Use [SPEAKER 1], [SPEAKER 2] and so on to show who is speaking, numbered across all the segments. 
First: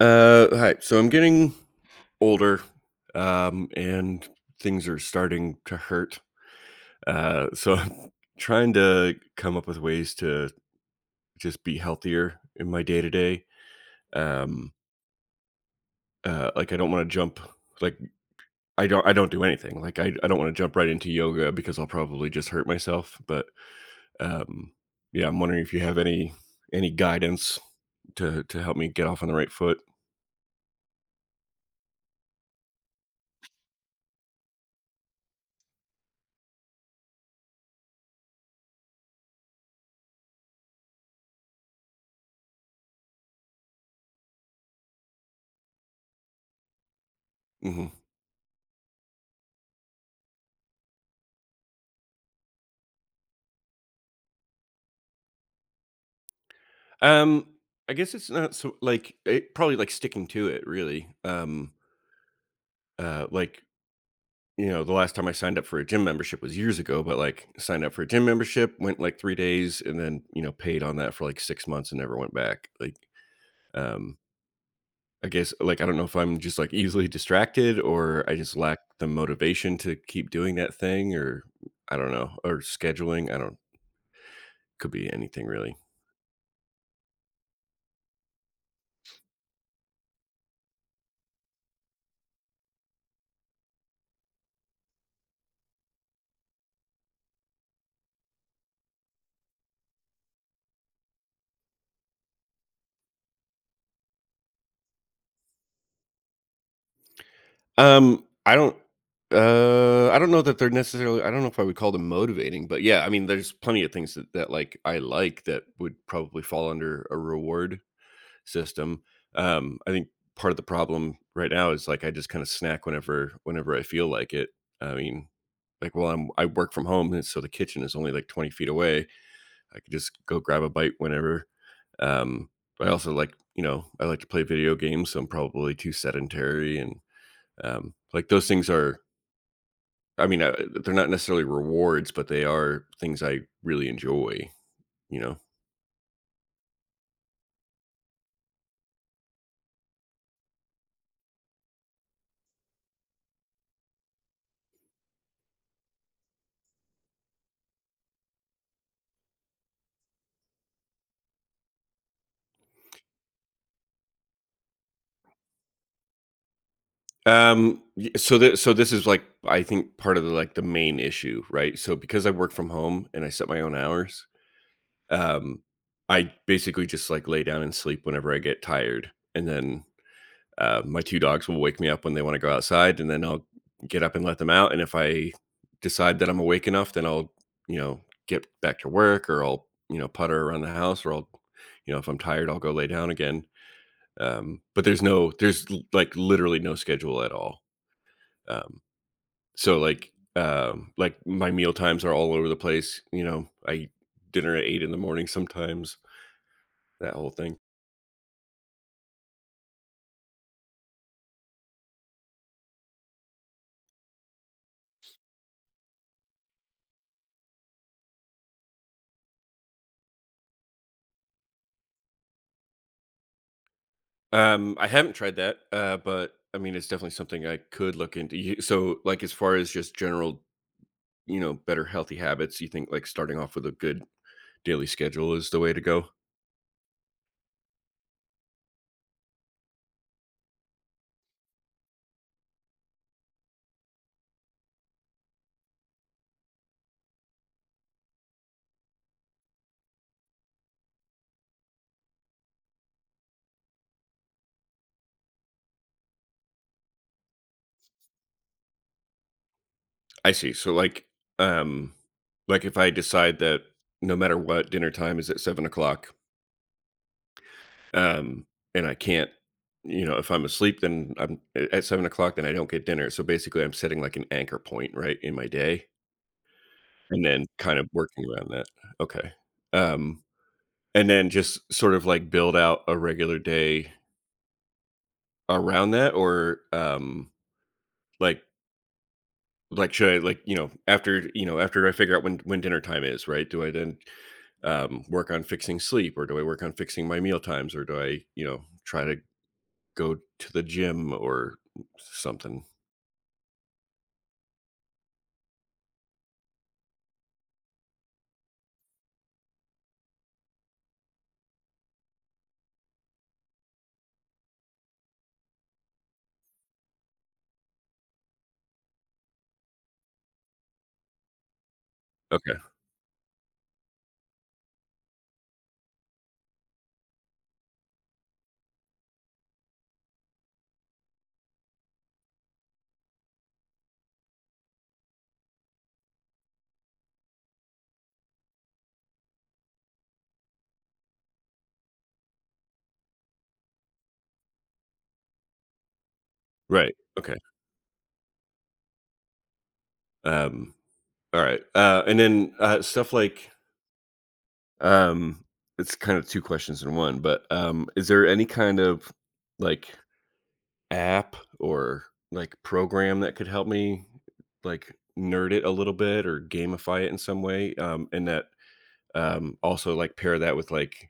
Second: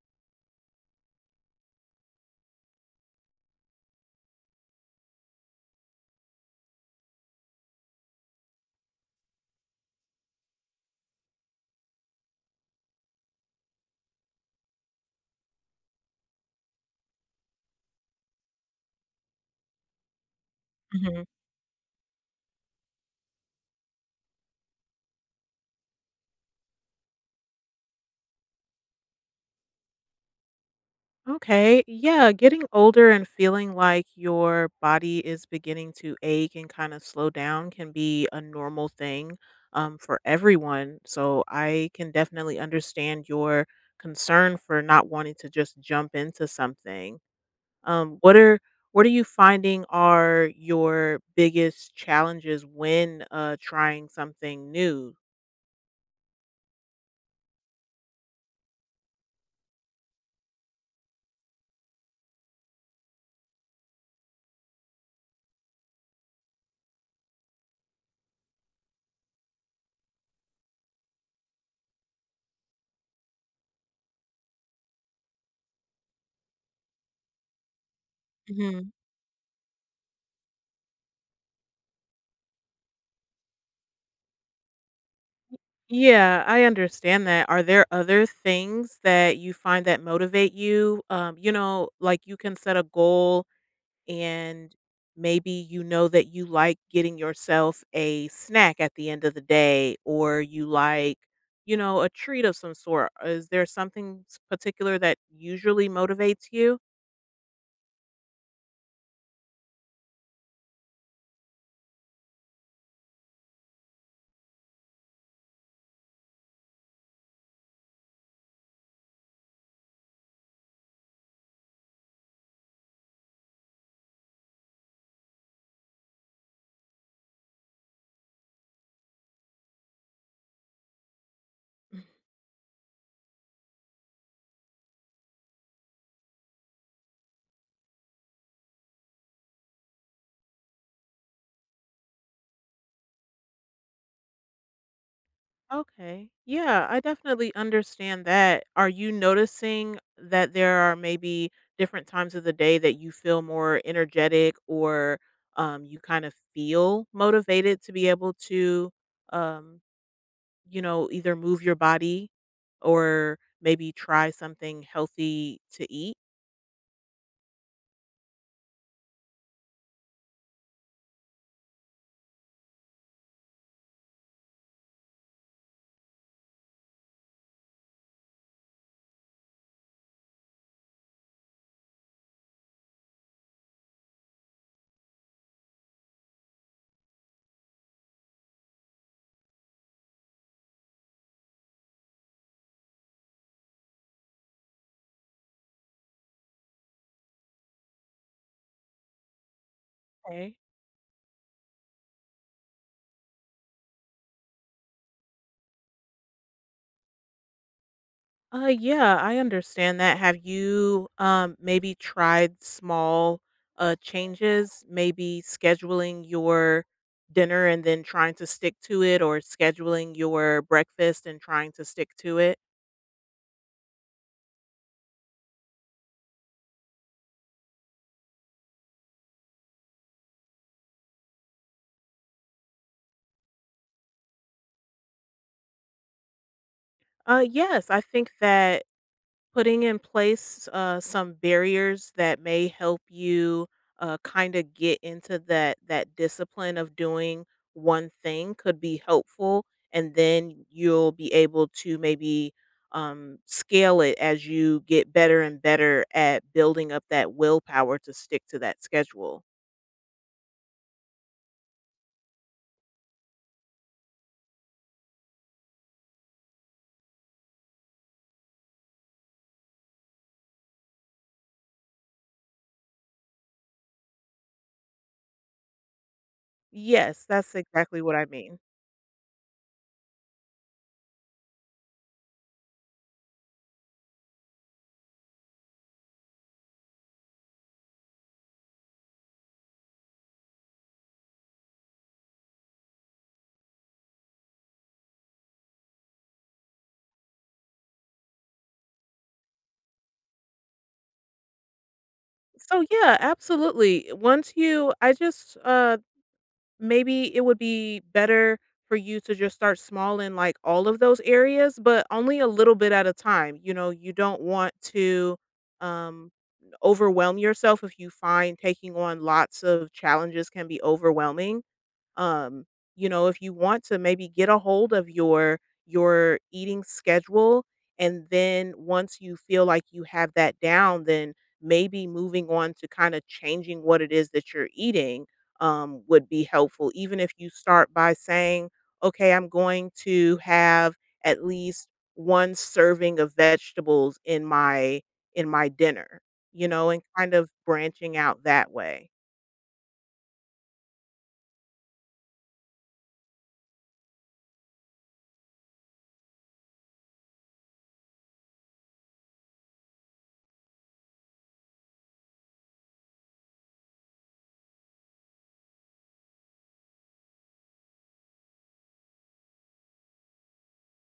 [SPEAKER 1] Hi. So I'm getting older, and things are starting to hurt. So I'm trying to come up with ways to just be healthier in my day to day. Um, like I don't want to jump. Like I don't do anything. Like I don't want to jump right into
[SPEAKER 2] Mhm.
[SPEAKER 1] yoga because I'll probably just hurt myself. But um, yeah, I'm wondering if you have any guidance to help me get off on the right foot.
[SPEAKER 2] Okay. Yeah. Getting older and feeling like your body is beginning to ache and kind of slow down can be a normal thing for everyone. So I can definitely understand your concern for not wanting to just jump into something.
[SPEAKER 1] Mm-hmm.
[SPEAKER 2] What are what are you finding are your biggest challenges when trying something new?
[SPEAKER 1] Um, I guess it's not so like it probably like sticking to it really. Like you know, the last time I signed up for a gym membership was years ago, but like signed up for a gym membership, went like 3 days, and then you know paid on that for like 6 months and never went back. Um, I guess like I don't know if I'm just like easily distracted or I just lack the motivation to keep doing that thing, or I don't know, or scheduling. I don't could be anything really.
[SPEAKER 2] Yeah, I understand that. Are there other things that you find that motivate you? You know, like you can set a goal and maybe you know that you like getting yourself a snack at the end of the day or you like, you know, a treat of some sort. Is there something particular that usually motivates you?
[SPEAKER 1] Um, I don't I don't know that they're necessarily I don't know if I would call them motivating, but yeah, I mean, there's plenty of things that like I like that would probably fall under a reward system. I think part of the problem right now is like I just kind of snack whenever I feel like it. I mean, like well, I work from home, and so the kitchen is only like 20 feet away. I could just go grab a bite whenever. Um, I also like you know I like to play video games, so I'm probably too sedentary and like those things are, I mean, they're not necessarily rewards, but they are things I really enjoy, you know?
[SPEAKER 2] Okay. Yeah, I definitely understand that. Are you noticing that there are maybe different times of the day that you feel more energetic or you kind of feel motivated to be able to, um, you know, either move your body or maybe try something healthy to eat?
[SPEAKER 1] So that, so this is like, I think part of the, like the main issue, right? So because I work from home and I set my own hours, um, I basically just like lay down and sleep whenever I get tired. And then my two dogs will wake me up when they want to go outside, and then I'll get up and let them out. And if I decide that I'm awake enough, then I'll, you know, get back to work or I'll, you know, putter around the house or I'll, you know, if I'm tired, I'll go lay down again. But there's like literally no schedule at all. Um,
[SPEAKER 2] Okay.
[SPEAKER 1] like my meal times are all over the place. You know, I eat dinner at eight in the morning sometimes, that whole thing.
[SPEAKER 2] Yeah, I understand that. Have you maybe tried small changes, maybe scheduling your dinner and then trying to stick to it or scheduling your breakfast and trying to stick to it?
[SPEAKER 1] I haven't tried that, but I mean, it's definitely something I could look into. So, like, as far as just general, you know, better healthy habits, you think like starting off with a good daily schedule is the way to go?
[SPEAKER 2] Yes, I think that putting in place some barriers that may help you kind of get into that discipline of doing one thing could be helpful, and then you'll be able to maybe scale it as you get better and better at building up that willpower to stick to that schedule.
[SPEAKER 1] I see. Um, like if I decide that no matter what, dinner time is at 7 o'clock, um, and I can't, you know, if I'm asleep, then I'm at 7 o'clock, then I don't get dinner. So basically, I'm setting like an anchor point, right, in my day. And
[SPEAKER 2] Yes,
[SPEAKER 1] then
[SPEAKER 2] that's
[SPEAKER 1] kind of
[SPEAKER 2] exactly what
[SPEAKER 1] working
[SPEAKER 2] I
[SPEAKER 1] around
[SPEAKER 2] mean.
[SPEAKER 1] that. Okay. Um, and then just sort of like build out a regular day around that or, like like, should I like, you know, after I figure out when dinner time is, right? Do I then, work on fixing sleep or do I work on fixing my meal times or do I, you know, try to go to the gym or something?
[SPEAKER 2] So yeah absolutely once you I just Maybe it would be better for you to just start small in, like, all of those areas, but only a little bit at a time. You know, you don't want to, um, overwhelm yourself if you find taking on lots of challenges can be overwhelming.
[SPEAKER 1] Okay.
[SPEAKER 2] Um, you know, if you want to maybe get a hold of your eating schedule, and then once you feel like you have that down, then maybe moving on to kind of changing what it is that you're eating would be helpful. Even if you start by saying, okay, I'm going to have at least one serving of vegetables in my dinner, you know,
[SPEAKER 1] Right.
[SPEAKER 2] and kind
[SPEAKER 1] Okay.
[SPEAKER 2] of branching out that way.
[SPEAKER 1] Um, all right. And then, stuff like Um, it's kind of 2 questions in 1, but, is there any kind of, like, app or, like, program that could help me, like, nerd it a little bit or gamify it in some way? And that, also, like, pair that with,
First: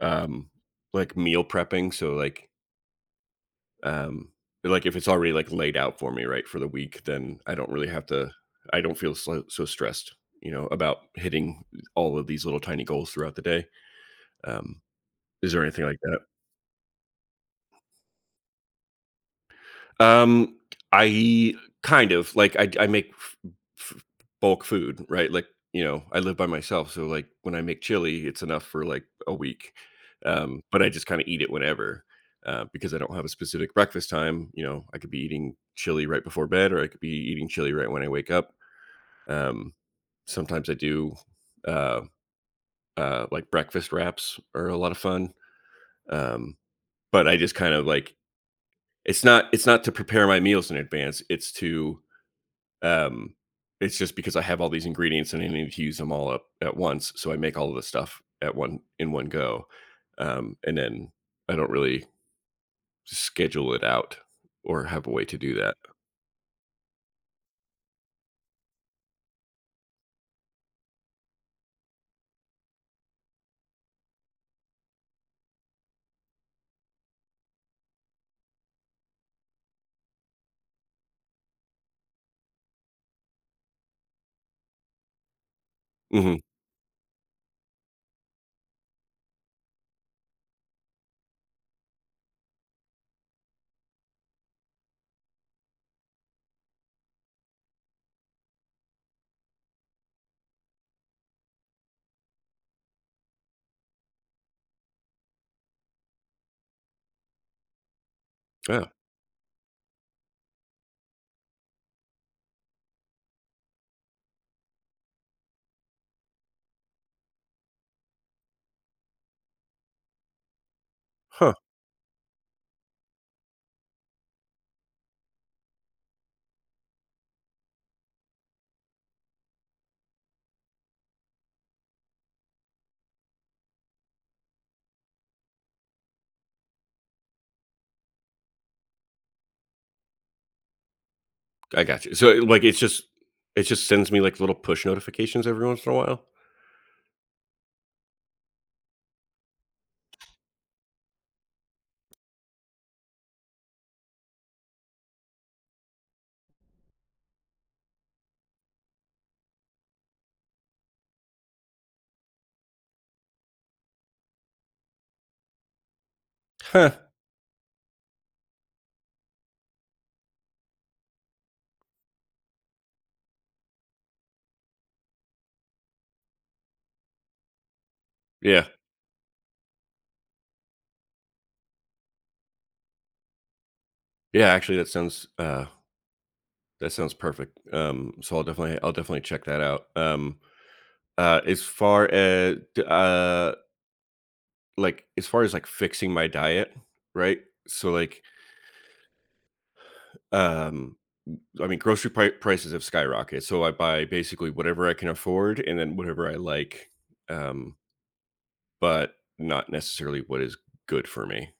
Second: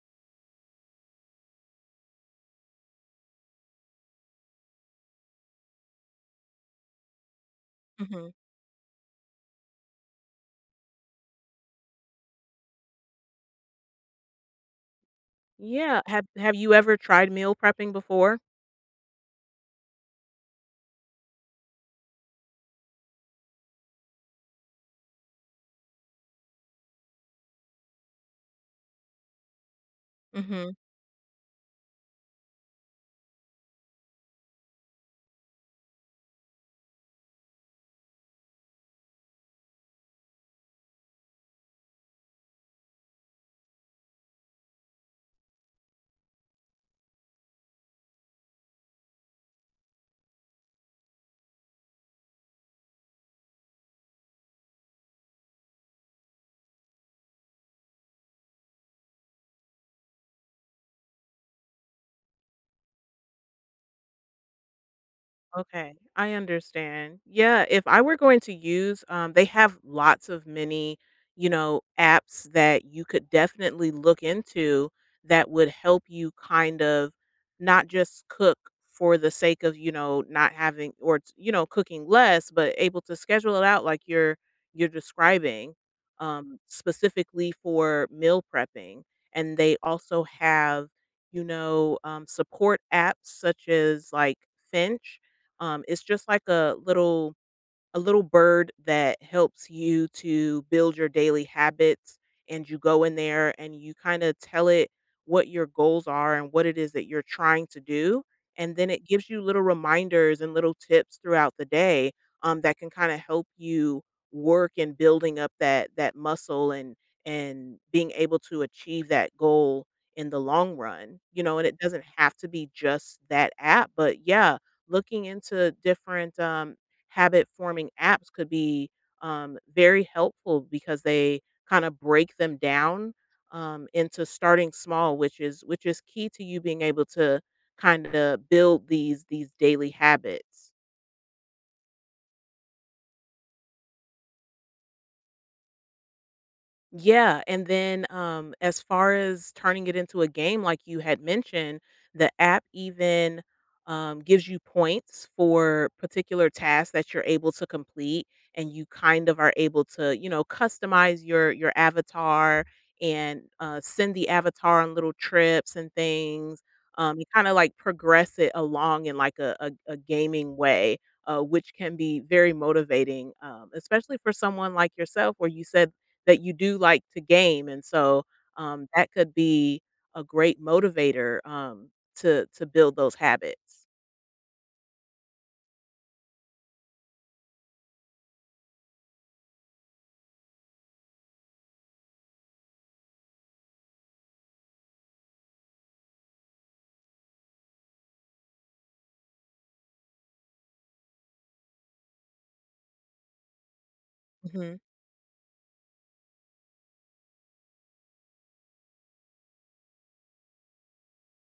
[SPEAKER 1] um, like, meal prepping, so, um, like, if it's already, like, laid out for me, right, for the week, then I don't really have to
[SPEAKER 2] Mhm.
[SPEAKER 1] I don't feel so stressed, you know, about hitting all of these little tiny goals throughout the day. Um, is there anything like
[SPEAKER 2] Yeah,
[SPEAKER 1] that?
[SPEAKER 2] have you ever tried meal prepping before?
[SPEAKER 1] Um, I kind of like I make f f bulk food, right? Like, you know, I live by myself, so, like, when I make chili, it's enough for, like, a week,
[SPEAKER 2] Mhm.
[SPEAKER 1] but I just kinda eat it whenever, because I don't have a specific breakfast time, you know, I could be eating chili right before bed, or I could be eating chili right when I wake up, um, sometimes I do, uh like, breakfast wraps are a lot of fun, um, but I just kind of, like it's not to prepare my meals in advance, it's to Um, it's just because I have all these ingredients and I need to use them all up at once, so I make all of the stuff at one in one go, and then I don't really schedule it out or have a way to do that.
[SPEAKER 2] Okay, I understand. Yeah, if I were going to use, they have lots of many, you know, apps that you could definitely look into that would help you kind of not just cook for the sake of, you know, not having or, you know, cooking less, but able to schedule it out like you're describing,
[SPEAKER 1] hmm
[SPEAKER 2] specifically for meal prepping. And they also have, you know, support apps such as like Finch. It's just like a little bird that helps you to build your daily habits, and you go in there and you kind of tell it what your goals are and what it is that you're trying to do, and
[SPEAKER 1] Yeah.
[SPEAKER 2] then it gives you little reminders and little tips throughout the day that can kind of help you work in building up that muscle and being able to achieve that goal in the long run. You
[SPEAKER 1] Huh.
[SPEAKER 2] know, and it doesn't have to be just that app, but yeah, looking into different habit forming apps could be very helpful, because they kind of break them down into starting small, which is key to you being able to kind of build these daily habits.
[SPEAKER 1] I got you. So like, it just sends me like little push notifications every once in a while.
[SPEAKER 2] Yeah, and then, as far as turning it into a game like you had mentioned, the app even, gives you points for particular tasks that you're able to complete, and you kind of are able to, you know, customize your avatar and, send the avatar on little trips and things.
[SPEAKER 1] Huh.
[SPEAKER 2] You kinda, like, progress it along in, like, a gaming way, which can be very motivating, especially for someone like yourself where you said that you do like to game, and so,
[SPEAKER 1] Yeah.
[SPEAKER 2] that could be a great motivator, to build those habits.
[SPEAKER 1] Yeah. Actually, that sounds perfect. So I'll definitely check that out. As far as uh like, as far as, like, fixing my diet, right? So, like, um, w I mean, grocery prices have skyrocketed, so I buy basically
[SPEAKER 2] Mhm.
[SPEAKER 1] whatever I can afford and then whatever I like, um, but not necessarily what is good for me.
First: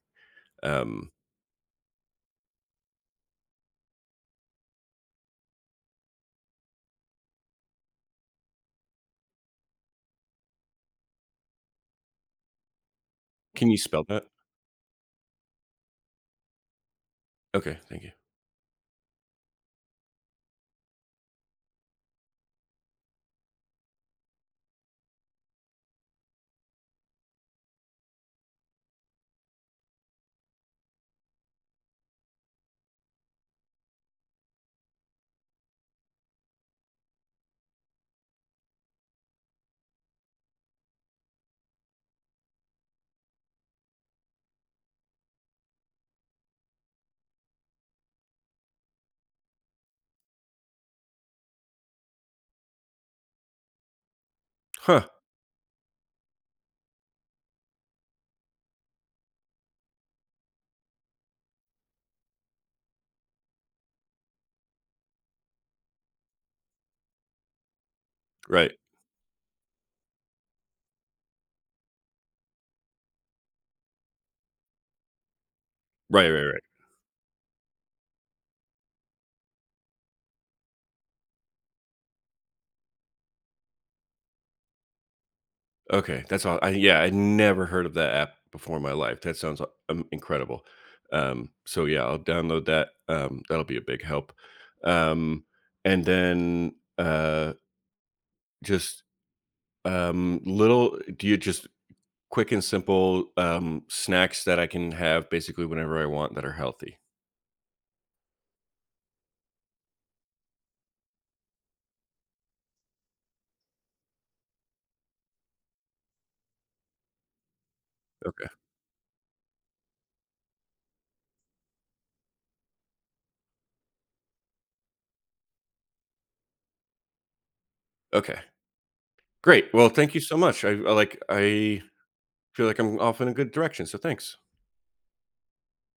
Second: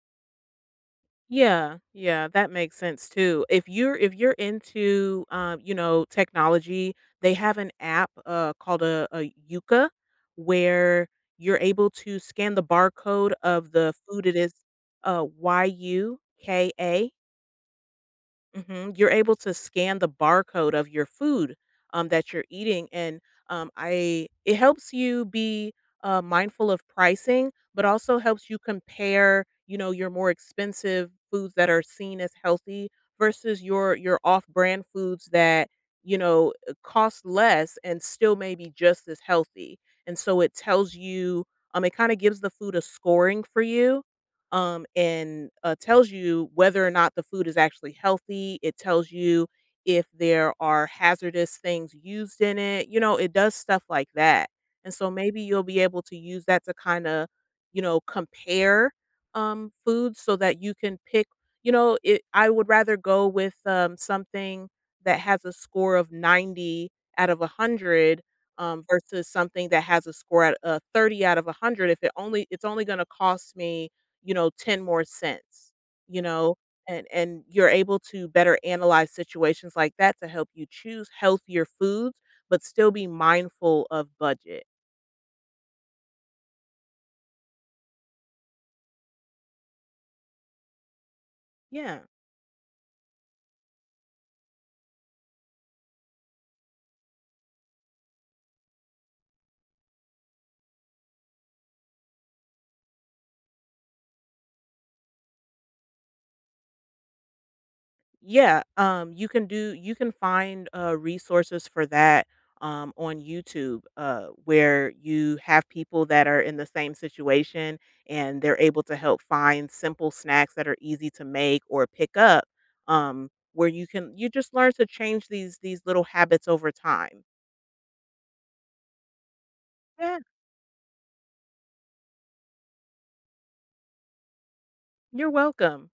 [SPEAKER 1] Um,
[SPEAKER 2] Yeah, yeah, that makes sense too. If you're into, you know, technology, they have an app, called a Yuka, where you're able to scan the barcode
[SPEAKER 1] can
[SPEAKER 2] of
[SPEAKER 1] you
[SPEAKER 2] the
[SPEAKER 1] spell that?
[SPEAKER 2] food it is. Yuka.
[SPEAKER 1] Okay, thank you.
[SPEAKER 2] Mhm, you're able to scan the barcode of your food, that you're eating, and, I it helps you be, mindful of pricing, but also helps you compare, you know, your more expensive foods that are seen as healthy versus your off-brand foods that, you know, cost less and still may be just as healthy, and so it tells you it kinda gives the food a scoring for you, and tells you whether or not the food is actually healthy. It tells you if there are hazardous things used in it. You know, it does stuff like that. And
[SPEAKER 1] Huh,
[SPEAKER 2] so maybe you'll be able to use that to kind of, you know, compare foods so that you can pick. You know, it, I would rather go with something that has a score of 90 out of 100
[SPEAKER 1] right.
[SPEAKER 2] versus something that has a score at 30 out of 100 if it only it's only going to cost me, you know, 10 more cents, you
[SPEAKER 1] Right, right,
[SPEAKER 2] know,
[SPEAKER 1] right.
[SPEAKER 2] and you're able to better analyze situations like that to help you choose healthier foods, but still be mindful of budget.
[SPEAKER 1] Okay, that's all. Yeah, I never heard of that app before in my life. That sounds incredible. So
[SPEAKER 2] Yeah.
[SPEAKER 1] yeah, I'll download that. That'll be a big help. Um, and then uh, just little. Do you just quick and simple snacks that I can have basically whenever I want that are healthy?
[SPEAKER 2] Yeah, you can do you can find, resources for that, on YouTube, where you have people that are in the same situation, and
[SPEAKER 1] Okay.
[SPEAKER 2] they're able to help find simple snacks that are easy to make or pick up, where you can you just learn to change these little habits over time.
[SPEAKER 1] Okay. Great. Well, thank
[SPEAKER 2] Yeah,
[SPEAKER 1] you so much. I I feel like I'm off in a good direction. So thanks.
[SPEAKER 2] you're welcome.